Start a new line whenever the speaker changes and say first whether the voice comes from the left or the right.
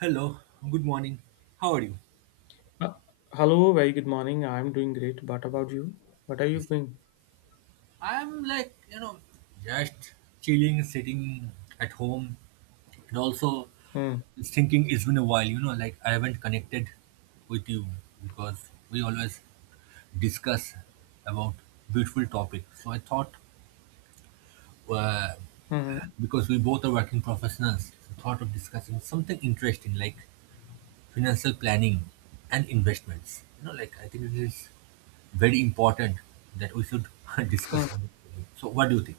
right: Hello, good morning. How are you?
left: Uh, Hello, very good morning. I'm doing great. What about you? What are you
right: Yes.
left: doing?
right: I'm like, you know, just chilling, sitting at home, and also
left: Hmm.
right: thinking it's been a while, you know, like I haven't connected with you because we always discuss about beautiful topics. So I thought, uh,
left: Hmm.
right: because we both are working professionals, I thought of discussing something interesting like financial planning and investments. You know, like I think it is very important that we should discuss
left: Hmm.
right: on it today. So, what do you think?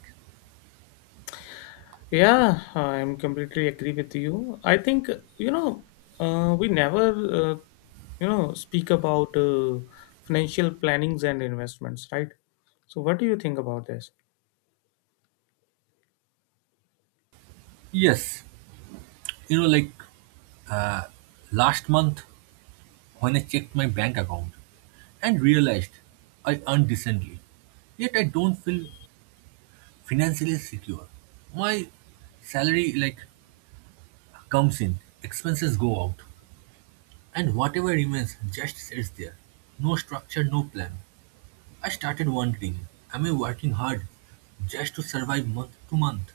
left: Yeah, I'm completely agree with you. I think you know we never uh, speak about financial plannings and investments, right? So what do you think about this?
right: Yes, you know, like last month when I checked my bank account and realized I earned decently, yet I don't feel financially secure. My salary like comes in, expenses go out, and whatever remains just sits there. No structure, no plan. I started wondering, am I working hard just to survive month to month?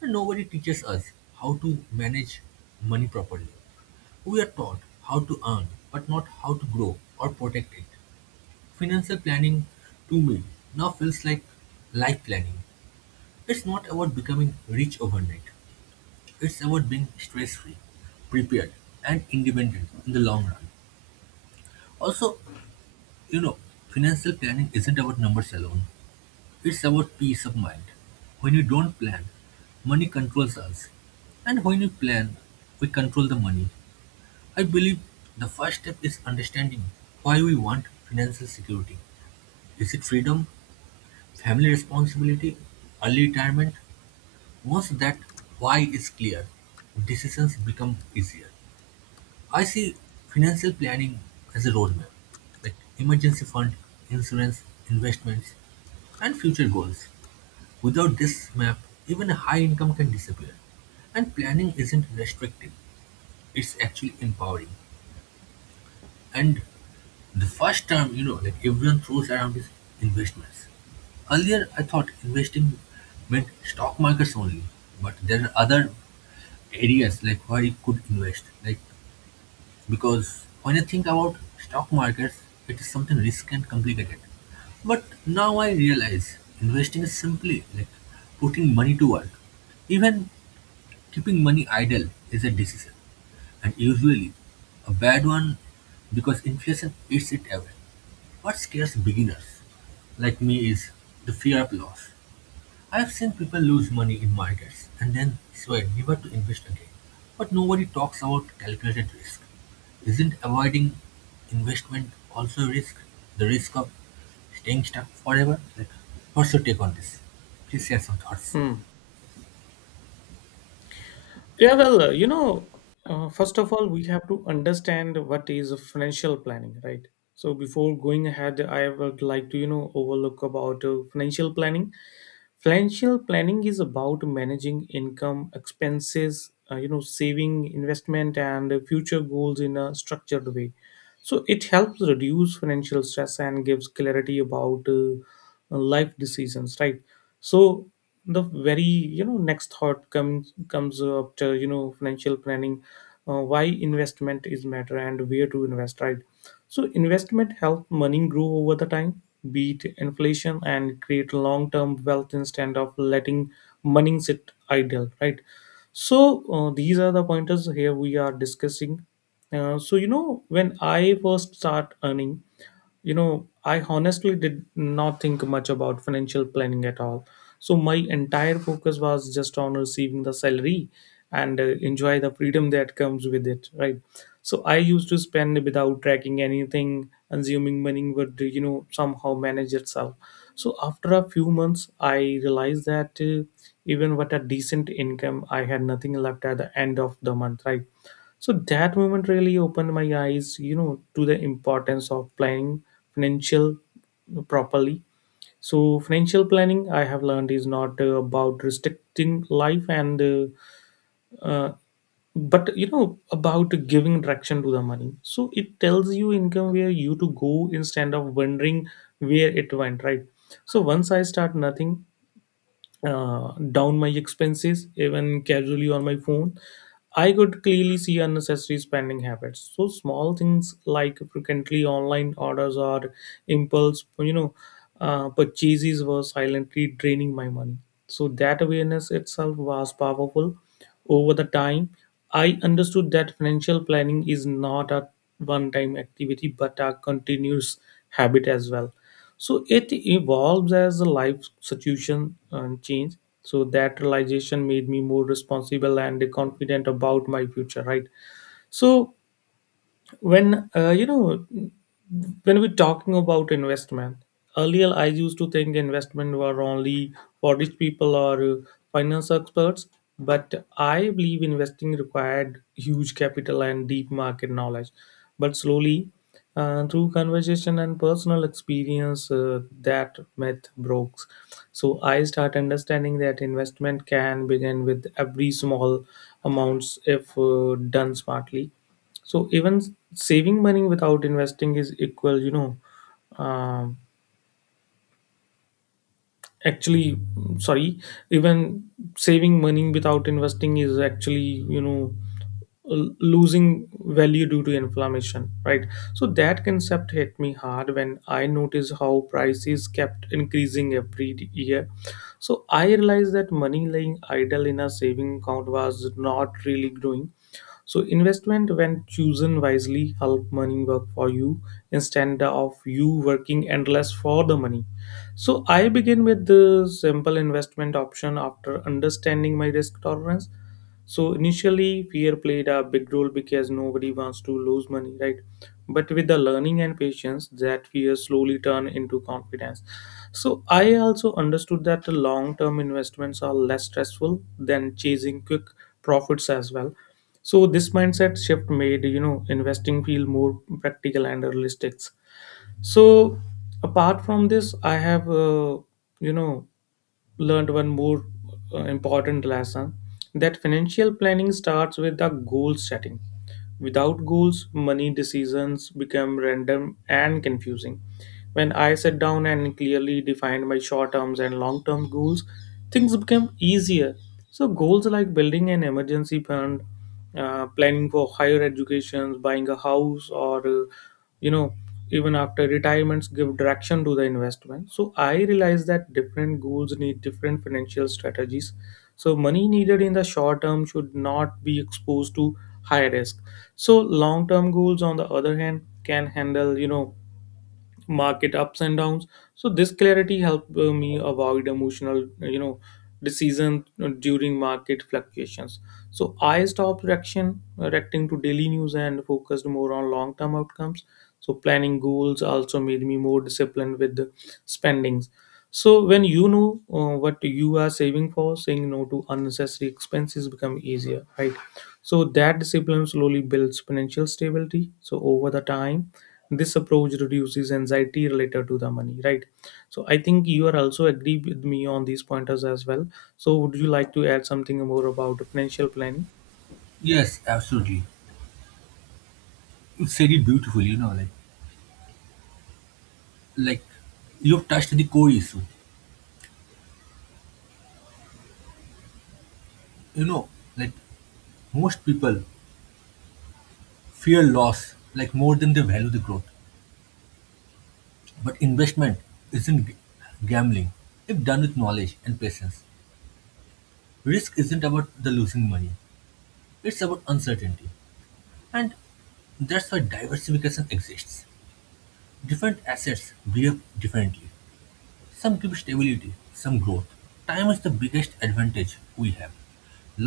right: And nobody teaches us how to manage money properly. We are taught how to earn, but not how to grow or protect it. Financial planning, to me, now feels like life planning. It's not about becoming rich overnight, it's about being stress free, prepared, and independent in the long run. Also, you know, financial planning isn't about numbers alone, it's about peace of mind. When we don't plan, money controls us. And when we plan, we control the money. I believe the first step is understanding why we want financial security. Is it freedom, family responsibility, early retirement? Once that why is clear, decisions become easier. I see financial planning as a roadmap, like emergency fund, insurance, investments, and future goals. Without this map, even a high income can disappear. And planning isn't restrictive, it's actually empowering. And the first term, you know, like everyone throws around is investments. Earlier, I thought investing meant stock markets only, but there are other areas like where you could invest. Like because when I think about stock markets, it is something risky and complicated. But now I realize investing is simply like putting money to work. Even keeping money idle is a decision, and usually a bad one because inflation eats it away. What scares beginners like me is the fear of loss. I have seen people lose money in markets and then swear never to invest again. But nobody talks about calculated risk. Isn't avoiding investment also a risk? The risk of staying stuck forever? Like, what's your take on this? Please share some thoughts.
left: Hmm. Yeah, well, first of all, we have to understand what is financial planning, right? So before going ahead, I would like to, you know, overlook about financial planning. Financial planning is about managing income, expenses, you know, saving, investment, and future goals in a structured way. So it helps reduce financial stress and gives clarity about life decisions, right? So the very you know next thought comes after you know financial planning, why investment is matter and where to invest, right? So investment help money grow over the time, beat inflation and create long-term wealth instead of letting money sit idle, right? So these are the pointers here we are discussing. So you know when I first start earning, you know I honestly did not think much about financial planning at all. So my entire focus was just on receiving the salary and enjoy the freedom that comes with it, right? So I used to spend without tracking anything, assuming money would you know somehow manage itself. So after a few months I realized that even with a decent income I had nothing left at the end of the month, right? So that moment really opened my eyes, you know, to the importance of planning financial properly. So financial planning, I have learned, is not about restricting life and, uh, but you know, about giving direction to the money. So it tells you income where you to go instead of wondering where it went, right? So once I start nothing, down my expenses even casually on my phone, I could clearly see unnecessary spending habits. So small things like frequently online orders or impulse purchases were silently draining my money. So that awareness itself was powerful. Over the time I understood that financial planning is not a one time activity but a continuous habit as well. So it evolves as the life situation change. So that realization made me more responsible and confident about my future, right? So when when we're talking about investment, earlier I used to think investment were only for rich people or finance experts. But I believe investing required huge capital and deep market knowledge. But slowly, through conversation and personal experience, that myth broke. So I start understanding that investment can begin with every small amounts if done smartly. So even saving money without investing is equal, you know. Um, actually, sorry, Even saving money without investing is actually, you know, losing value due to inflammation, right? So that concept hit me hard when I noticed how prices kept increasing every year. So I realized that money lying idle in a saving account was not really growing. So investment, when chosen wisely, help money work for you instead of you working endless for the money. So I begin with the simple investment option after understanding my risk tolerance. So initially, fear played a big role because nobody wants to lose money, right? But with the learning and patience, that fear slowly turned into confidence. So I also understood that the long-term investments are less stressful than chasing quick profits as well. So this mindset shift made you know investing feel more practical and realistic. So apart from this, I have you know learned one more important lesson that financial planning starts with the goal setting. Without goals, money decisions become random and confusing. When I sat down and clearly defined my short term and long term goals, things become easier. So, goals like building an emergency fund, planning for higher education, buying a house, or you know even after retirements give direction to the investment. So I realize that different goals need different financial strategies. So money needed in the short term should not be exposed to high risk. So long term goals on the other hand can handle you know market ups and downs. So this clarity helped me avoid emotional you know decision during market fluctuations. So I stopped reaction reacting to daily news and focused more on long term outcomes. So planning goals also made me more disciplined with the spendings. So when you know what you are saving for, saying no to unnecessary expenses become easier, right? So that discipline slowly builds financial stability. So over the time this approach reduces anxiety related to the money, right? So I think you are also agree with me on these pointers as well. So would you like to add something more about financial planning?
right: Yes, absolutely. You said it beautifully, you know, like you've touched the core issue, you know, like most people fear loss like more than they value the growth. But investment isn't gambling if done with knowledge and patience. Risk isn't about the losing money, it's about uncertainty, and that's why diversification exists. Different assets behave differently, some give stability, some growth. Time is the biggest advantage we have.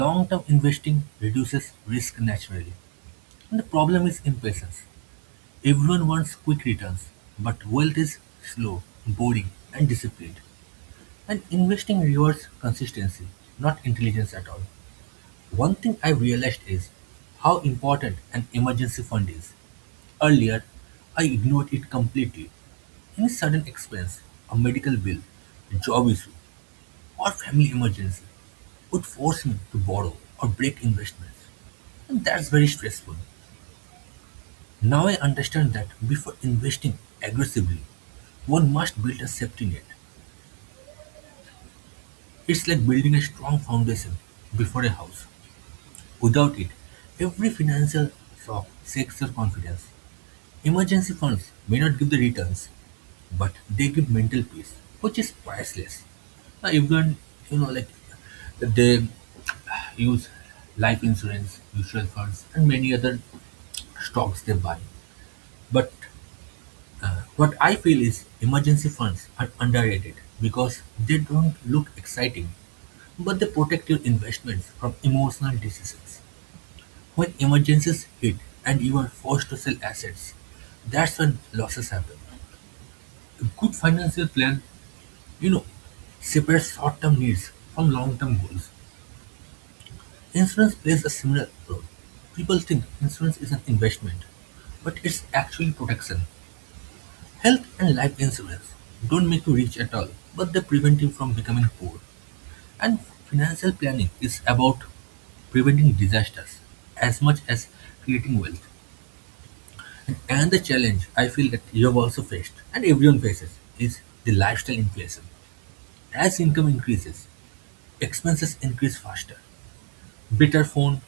right: Long-term investing reduces risk naturally, and the problem is impatience. Everyone wants quick returns, but wealth is slow, boring, and disciplined. And investing rewards consistency, not intelligence at all. One thing I've realized is how important an emergency fund is. Earlier, I ignored it completely. Any sudden expense, a medical bill, a job issue, or family emergency would force me to borrow or break investments. And that's very stressful. Now I understand that before investing aggressively, one must build a safety net. It's like building a strong foundation before a house. Without it, every financial shock shakes your confidence. Emergency funds may not give the returns, but they give mental peace, which is priceless. Now, everyone, you know, like they use life insurance, mutual funds, and many other stocks they buy. But what I feel is emergency funds are underrated because they don't look exciting, but they protect your investments from emotional decisions. When emergencies hit and you are forced to sell assets, that's when losses happen. A good financial plan, you know, separates short-term needs from long-term goals. Insurance plays a similar role. People think insurance is an investment, but it's actually protection. Health and life insurance don't make you rich at all, but they prevent you from becoming poor. And financial planning is about preventing disasters as much as creating wealth. And the challenge I feel that you have also faced, and everyone faces, is the lifestyle inflation. As income increases, expenses increase faster. Better phone,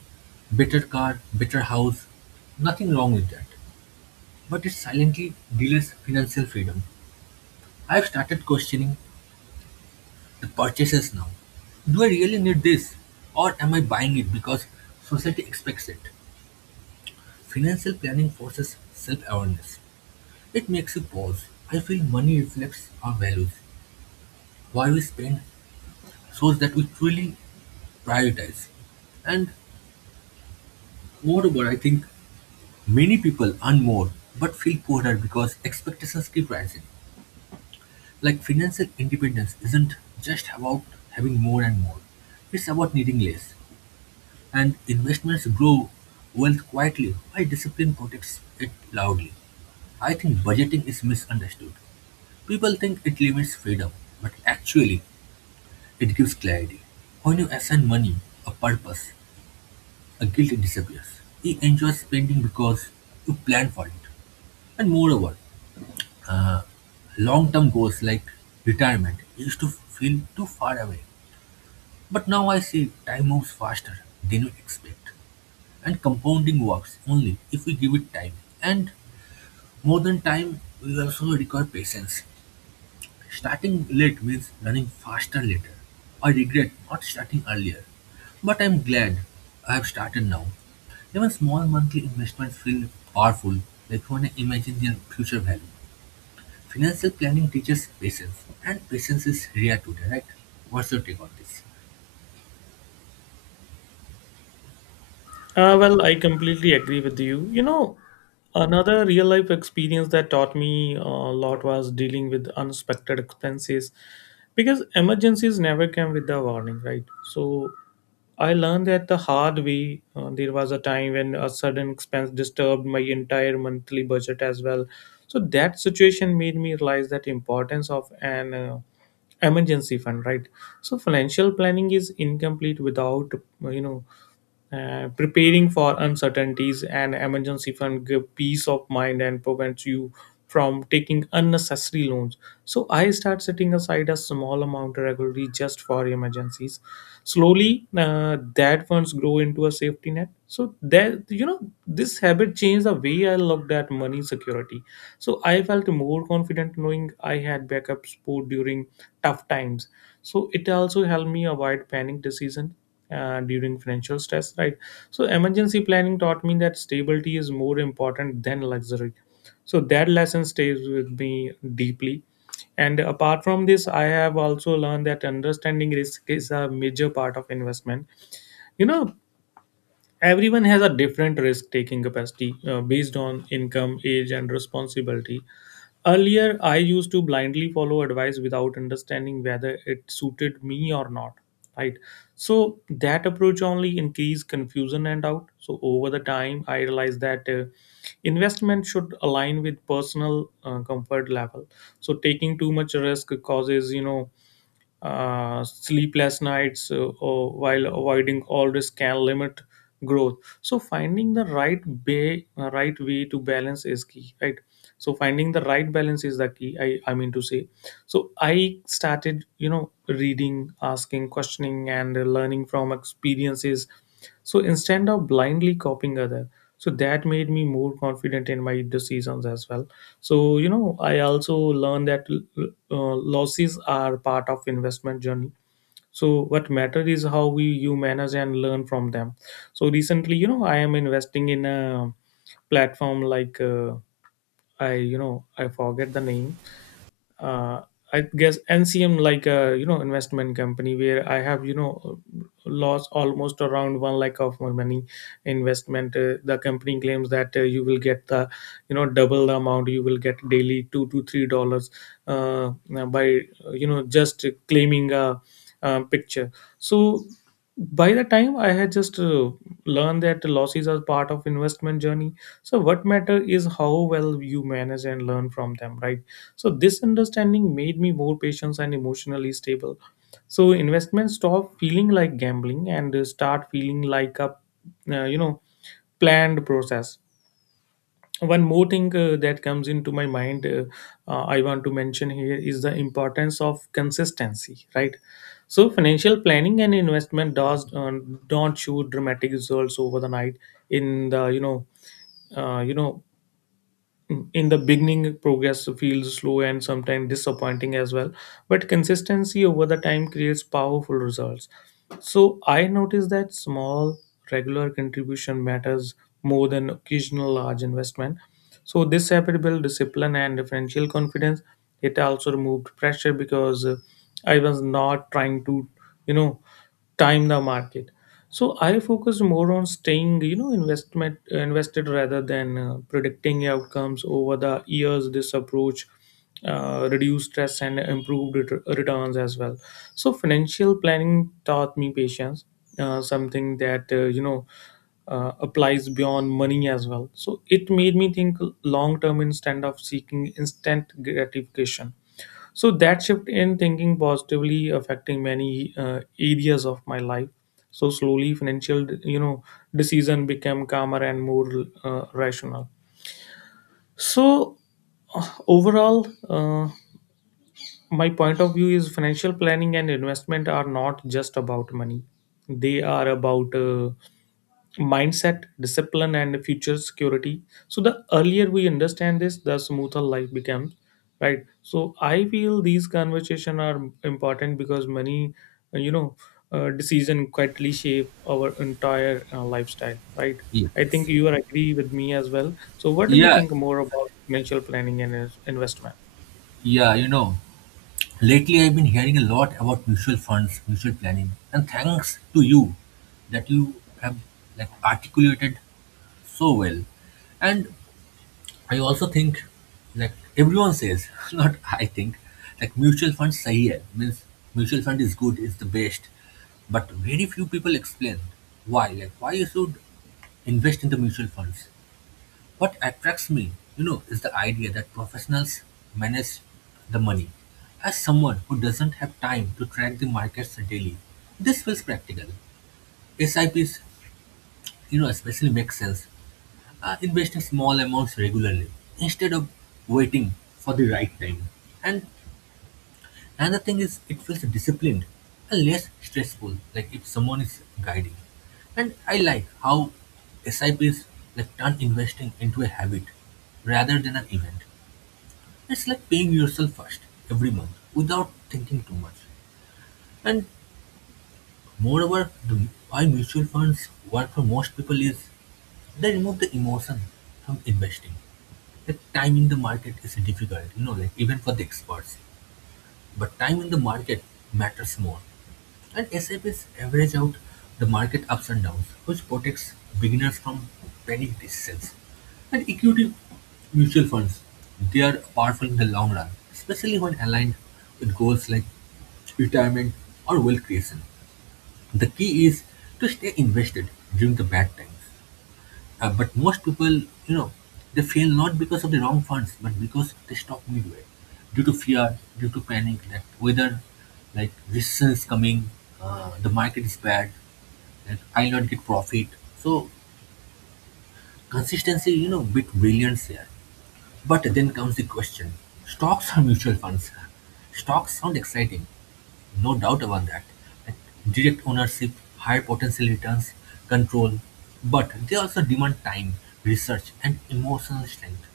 right: better car, better house, nothing wrong with that. But it silently delays financial freedom. I've started questioning the purchases now. Do I really need this? Or am I buying it because society expects it? Financial planning forces self awareness. It makes you pause. I feel money reflects our values. Why we spend shows that we truly prioritize. And moreover, I think many people earn more but feel poorer because expectations keep rising. Like financial independence isn't just about having more and more, it's about needing less. And investments grow wealth quietly while discipline protects it loudly. I think budgeting is misunderstood. People think it limits freedom, but actually, it gives clarity. When you assign money a purpose, a guilt disappears. You enjoy spending because you plan for it. And moreover, uh, long term goals like retirement used to feel too far away. But now I see time moves faster than we expect, and compounding works only if we give it time. And more than time we also require patience. Starting late means running faster later. I regret not starting earlier, but I'm glad I have started now. Even small monthly investments feel powerful, like when I imagine their future value. Financial planning teaches patience, and patience is rare today, right? What's your take on this?
left: Well, I completely agree with you, you know. Another real life experience that taught me a lot was dealing with unexpected expenses, because emergencies never come with a warning, right? So I learned that the hard way. There was a time when a sudden expense disturbed my entire monthly budget as well. So that situation made me realize that importance of an emergency fund, right? So financial planning is incomplete without you know preparing for uncertainties, and emergency fund give peace of mind and prevents you from taking unnecessary loans. So I start setting aside a small amount regularly just for emergencies. Slowly, that funds grow into a safety net. So that you know, this habit changed the way I looked at money security. So I felt more confident knowing I had backup support during tough times. So it also helped me avoid panic decision during financial stress, right? So emergency planning taught me that stability is more important than luxury. So that lesson stays with me deeply. And apart from this, I have also learned that understanding risk is a major part of investment, you know. Everyone has a different risk taking capacity based on income, age and responsibility. Earlier, I used to blindly follow advice without understanding whether it suited me or not. Right. So that approach only increased confusion and doubt. So over the time, I realized that investment should align with personal comfort level. So taking too much risk causes, you know, sleepless nights, or while avoiding always can limit growth. So finding the right way to balance is key, right? So finding the right balance is the key, I mean to say. So I started you know reading, asking, questioning and learning from experiences. So instead of blindly copying other, so that made me more confident in my decisions as well. So you know I also learned that losses are part of investment journey. So what matter is how we you manage and learn from them. So recently, you know, I am investing in a platform like I forget the name. uh, I guess NCM, like a you know investment company, where I have you know lost almost around one lakh of my money investment. The company claims that you will get the you know double the amount. You will get daily $2 to $3, uh, by you know just claiming a, picture. So by the time I had just learned that losses are part of investment journey. So what matter is how well you manage and learn from them, right? So this understanding made me more patient and emotionally stable. So investments stop feeling like gambling and start feeling like a uh, you know planned process. One more thing that comes into my mind, I want to mention here is the importance of consistency, right? So financial planning and investment does don't show dramatic results over the night. In the you know uh, you know in the beginning progress feels slow and sometimes disappointing as well, but consistency over the time creates powerful results. So I noticed that small regular contribution matters more than occasional large investment. So this habit built discipline and financial confidence. It also removed pressure because I was not trying to you know time the market. So I focus more on staying you know investment invested rather than predicting outcomes. Over the years this approach reduced stress and improved returns as well. So financial planning taught me patience, something that applies beyond money as well. So it made me think long term instead of seeking instant gratification. So that shift in thinking positively affecting many areas of my life. So slowly, financial you know decision became calmer and more rational. So overall, my point of view is financial planning and investment are not just about money. They are about mindset, discipline, and future security. So the earlier we understand this, the smoother life becomes, right? So I feel these conversation are important because uh, you know, decision quietly shape our entire lifestyle, right? I think
right: Yes.
left: you are agree with me as well. So what do you
right: Yeah,
left: think more about financial planning and investment?
right: yeah, you know, lately I've been hearing a lot about mutual funds, mutual planning, and thanks to you that you have like articulated so well. And I also think like everyone says, not I think, like mutual funds sahi hai, means mutual fund is good, is the best. But very few people explain why, like why you should invest in the mutual funds. What attracts me, you know, is the idea that professionals manage the money. As someone who doesn't have time to track the markets daily, this feels practical. SIPs, you know, especially make sense. Investing small amounts regularly instead of waiting for the right time. And another thing is, it feels disciplined and less stressful, like if someone is guiding. And I like how SIPs like turn investing into a habit rather than an event. It's like paying yourself first every month without thinking too much. And moreover, the why mutual funds work for most people is they remove the emotion from investing. The time in the market is difficult, you know, like even for the experts. But time in the market matters more. And SAPs average out the market ups and downs, which protects beginners from panic decisions. And equity mutual funds, they are powerful in the long run, especially when aligned with goals like retirement or wealth creation. The key is to stay invested during the bad times. But most people, you know, they fail not because of the wrong funds, but because they stop midway due to fear, due to panic that whether like recession is coming, the market is bad, that I'll not get profit. So consistency, you know, bit brilliance here. But then comes the question, stocks or mutual funds? Stocks sound exciting, no doubt about that. Like direct ownership, higher potential returns, control. But they also demand time, research, and emotional strength.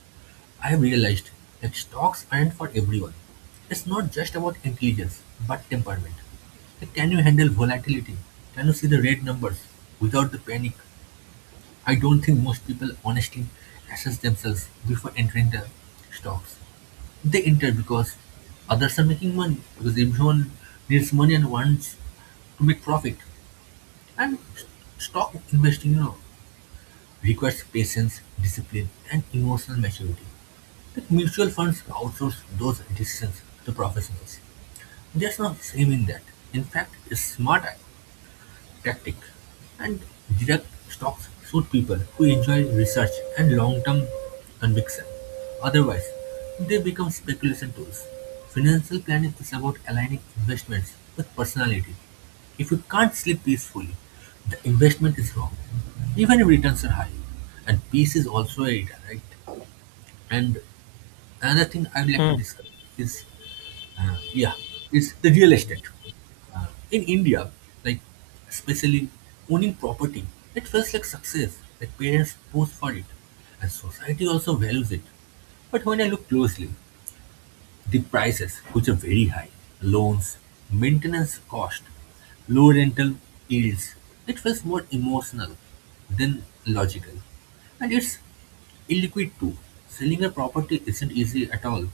right: I have realized that stocks aren't for everyone. It's not just about intelligence, but temperament. Like, can you handle volatility? Can you see the red numbers without the panic? I don't think most people honestly assess themselves before entering the stocks. They enter because others are making money, because everyone needs money and wants to make profit. And stock investing, you know, requires patience, discipline, and emotional maturity. But mutual funds outsource those decisions to professionals. There's no shame in that. In fact, it's smarter tactic, and direct stocks suit people who enjoy research and long-term conviction. Otherwise, they become speculation tools. Financial planning is about aligning investments with personality. If you can't sleep peacefully, the investment is wrong, even if returns are high. And peace is also a return, right? And another thing I'd like to
left: Hmm.
right: discuss is uh, yeah, it's the real estate. In India, like especially owning property, it feels like success. Like parents pose for it, and society also values it. But when I look closely, the prices, which are very high, loans, maintenance cost, low rental yields, it feels more emotional than logical. And it's illiquid too. Selling a property isn't easy at all.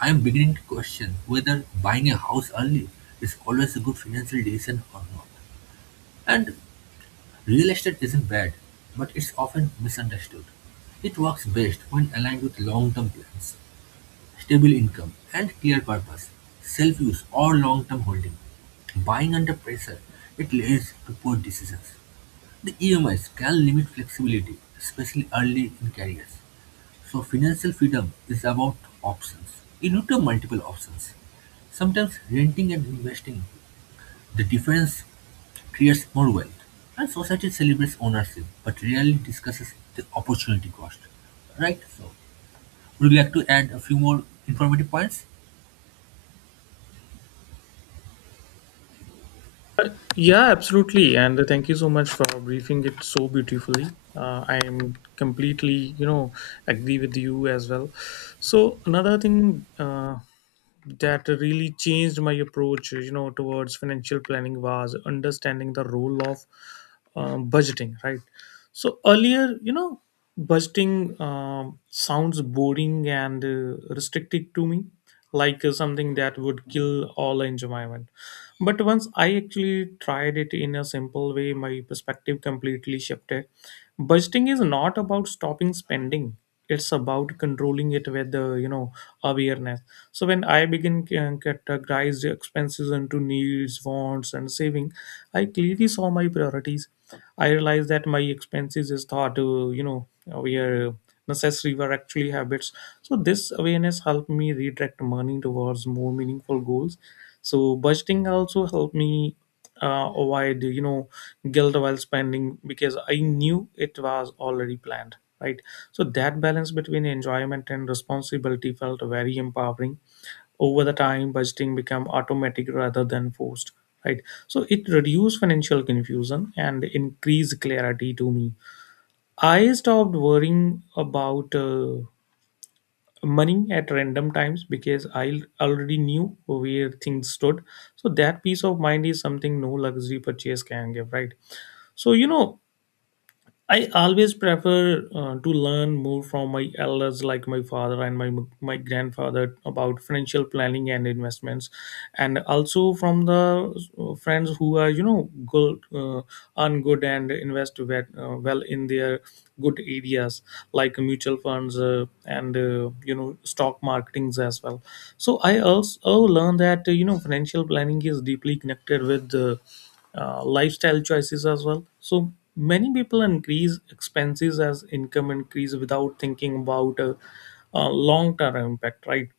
right: I'm beginning to question whether buying a house early is always a good financial decision or not. And real estate isn't bad, but it's often misunderstood. It works best when aligned with long term plans, stable income, and clear purpose, self use, or long term holding. Buying under pressure, it leads to poor decisions. The EMIs can limit flexibility, especially early in careers. So financial freedom is about options. You need to have multiple options. Sometimes renting and investing, the difference creates more wealth. And society celebrates ownership, but rarely discusses the opportunity cost. Right? So would you like to add a few more informative points?
left: Yeah, absolutely. And thank you so much for briefing it so beautifully. I am completely, agree with you as well. So another thing, that really changed my approach you know towards financial planning was understanding the role of budgeting, right? So earlier, you know, budgeting sounds boring and restricted to me, like something that would kill all enjoyment. But once I actually tried it in a simple way, my perspective completely shifted. Budgeting is not about stopping spending; it's about controlling it with the, you know, awareness. So when I begin can categorize the expenses into needs, wants, and saving, I clearly saw my priorities. I realized that my expenses is thought, were necessary were actually habits. So this awareness helped me redirect money towards more meaningful goals. So budgeting also helped me avoid, guilt while spending because I knew it was already planned, right? So that balance between enjoyment and responsibility felt very empowering. Over the time budgeting become automatic rather than forced, right? So it reduced financial confusion and increased clarity to me. I stopped worrying about money at random times because I already knew where things stood. So that peace of mind is something no luxury purchase can give, right? So, you know, I always prefer to learn more from my elders, like my father and my grandfather, about financial planning and investments, and also from the friends who are, you know, good, earn good and invest well, well in their good areas, like mutual funds and you know, stock marketings as well. So I also learned that, financial planning is deeply connected with lifestyle choices as well. So many people increase expenses as income increase without thinking about long-term impact, right?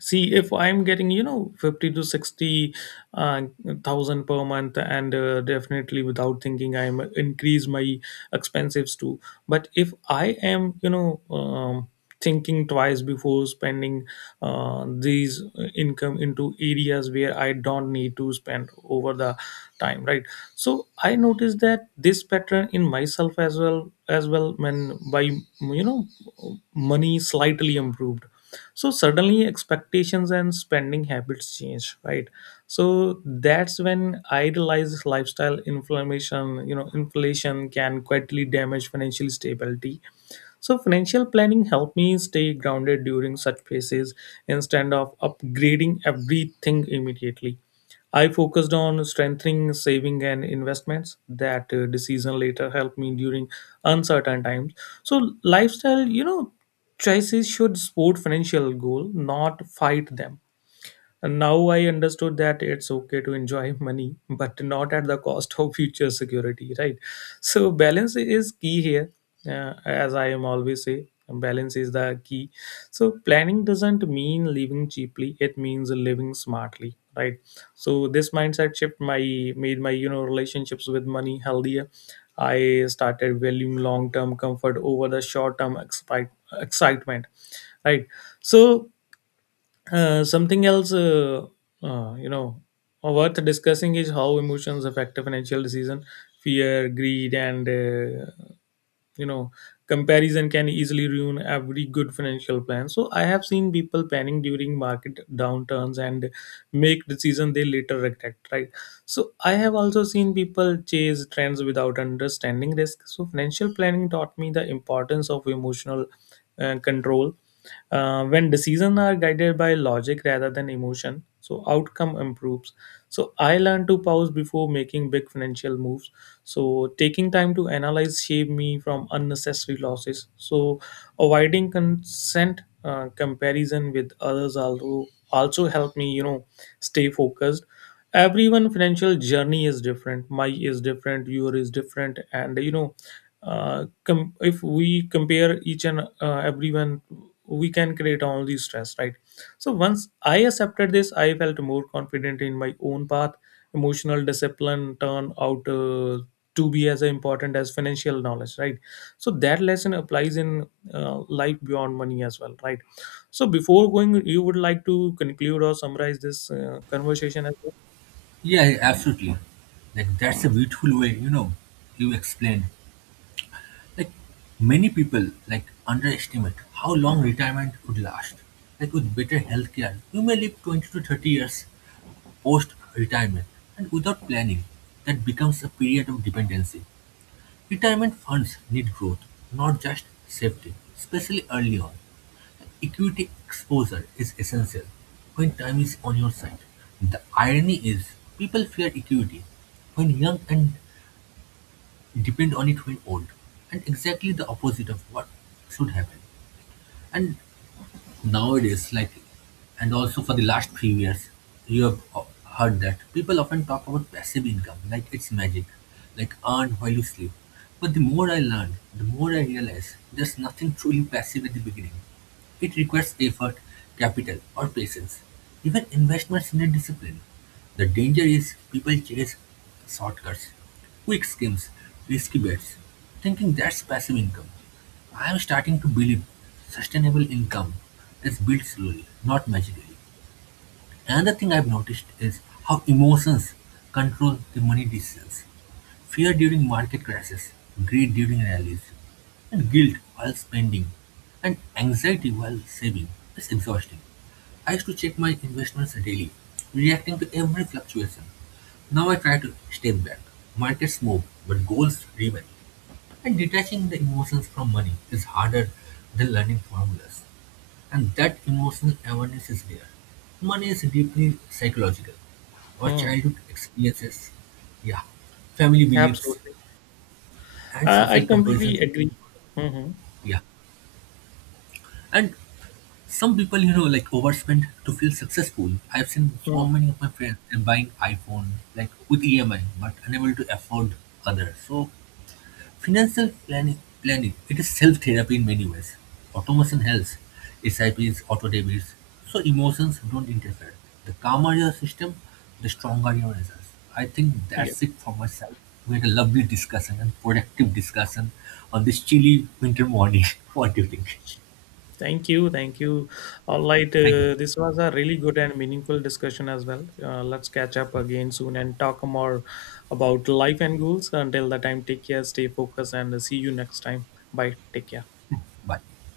left: See if I'm getting, you know, 50 to 60 uh, thousand per month, and definitely without thinking I'm increase my expenses too. But if I am, thinking twice before spending these income into areas where I don't need to spend over the time, right? So I noticed that this pattern in myself as well when by, you know, money slightly improved. So suddenly expectations and spending habits change, right? So that's when idealized lifestyle inflammation, you know, inflation can quietly damage financial stability. So financial planning helped me stay grounded during such phases, instead of upgrading everything immediately. I focused on strengthening saving and investments. That decision later helped me during uncertain times. So, lifestyle, you know, choices should support financial goal, not fight them. And now I understood that it's okay to enjoy money, but not at the cost of future security, right? So balance is key here, as I am always say. Balance is the key. So planning doesn't mean living cheaply; it means living smartly, right? So this mindset shift my made my, you know, relationships with money healthier. I started valuing long term comfort over the short term excitement, right? So something else, uh, you know, worth discussing is how emotions affect a financial decision. Fear, greed, and you know comparison can easily ruin every good financial plan. So I have seen people panic during market downturns and make decisions they later regret, right? So I have also seen people chase trends without understanding risk. So financial planning taught me the importance of emotional control. When decisions are guided by logic rather than emotion, so outcome improves. So I learned to pause before making big financial moves. So taking time to analyze saved me from unnecessary losses. So avoiding consent comparison with others also also helped me, you know, stay focused. Everyone financial journey is different. My is different. Your is different, and, you know, if we compare each and everyone, we can create only stress, right? So once I accepted this, I felt more confident in my own path. Emotional discipline turned out to be as important as financial knowledge, right? So that lesson applies in life beyond money as well, right? So before going, you would like to conclude or summarize this conversation as well?
right: Yeah, absolutely. Like that's a beautiful way, you know, you explained. Like many people like underestimate how long retirement would last. Like with better healthcare, you may live 20 to 30 years post-retirement, and without planning, that becomes a period of dependency. Retirement funds need growth, not just safety, especially early on. Equity exposure is essential when time is on your side. The irony is, people fear equity when young and depend on it when old, and exactly the opposite of what should happen. And nowadays, like, and also for the last few years, you have heard that people often talk about passive income, like it's magic, like earn while you sleep. But the more I learned, the more I realized there's nothing truly passive at the beginning. It requires effort, capital, or patience, even investments need discipline. The danger is people chase shortcuts, quick schemes, risky bets, thinking that's passive income. I'm starting to believe sustainable income is built slowly, not magically. Another thing I've noticed is how emotions control the money decisions. Fear during market crashes, greed during rallies, and guilt while spending, and anxiety while saving. It's exhausting. I used to check my investments daily, reacting to every fluctuation. Now I try to step back. Markets move, but goals remain. And detaching the emotions from money is harder than learning formulas. And that emotional awareness is rare. Money is deeply psychological. Our
left: Hmm,
right: childhood experiences, yeah, family beliefs,
left: absolutely.
right: and
left: I
right: social
left: completely
right: comparisons,
left: agree. Hmm, hmm.
right: yeah. And some people, you know, like overspend to feel successful. I've seen so
left: Hmm.
right: many of my friends they're buying iPhone, like with EMI, but unable to afford others. So financial planning it is self-therapy in many ways. Automation helps, SIPs, auto debits, so emotions don't interfere. The calmer your system, the stronger your results. I think
left: Yeah,
right: that's it for myself. We had a lovely discussion and productive discussion on this chilly winter morning. What do you think?
left: thank you, thank you. All right,
right: Thank you.
left: this was a really good and meaningful discussion as well. Let's catch up
right: Yeah,
left: again soon and talk more about life and goals. Until the time, take care, stay focused, and see you next time. Bye, take care.
right: bye.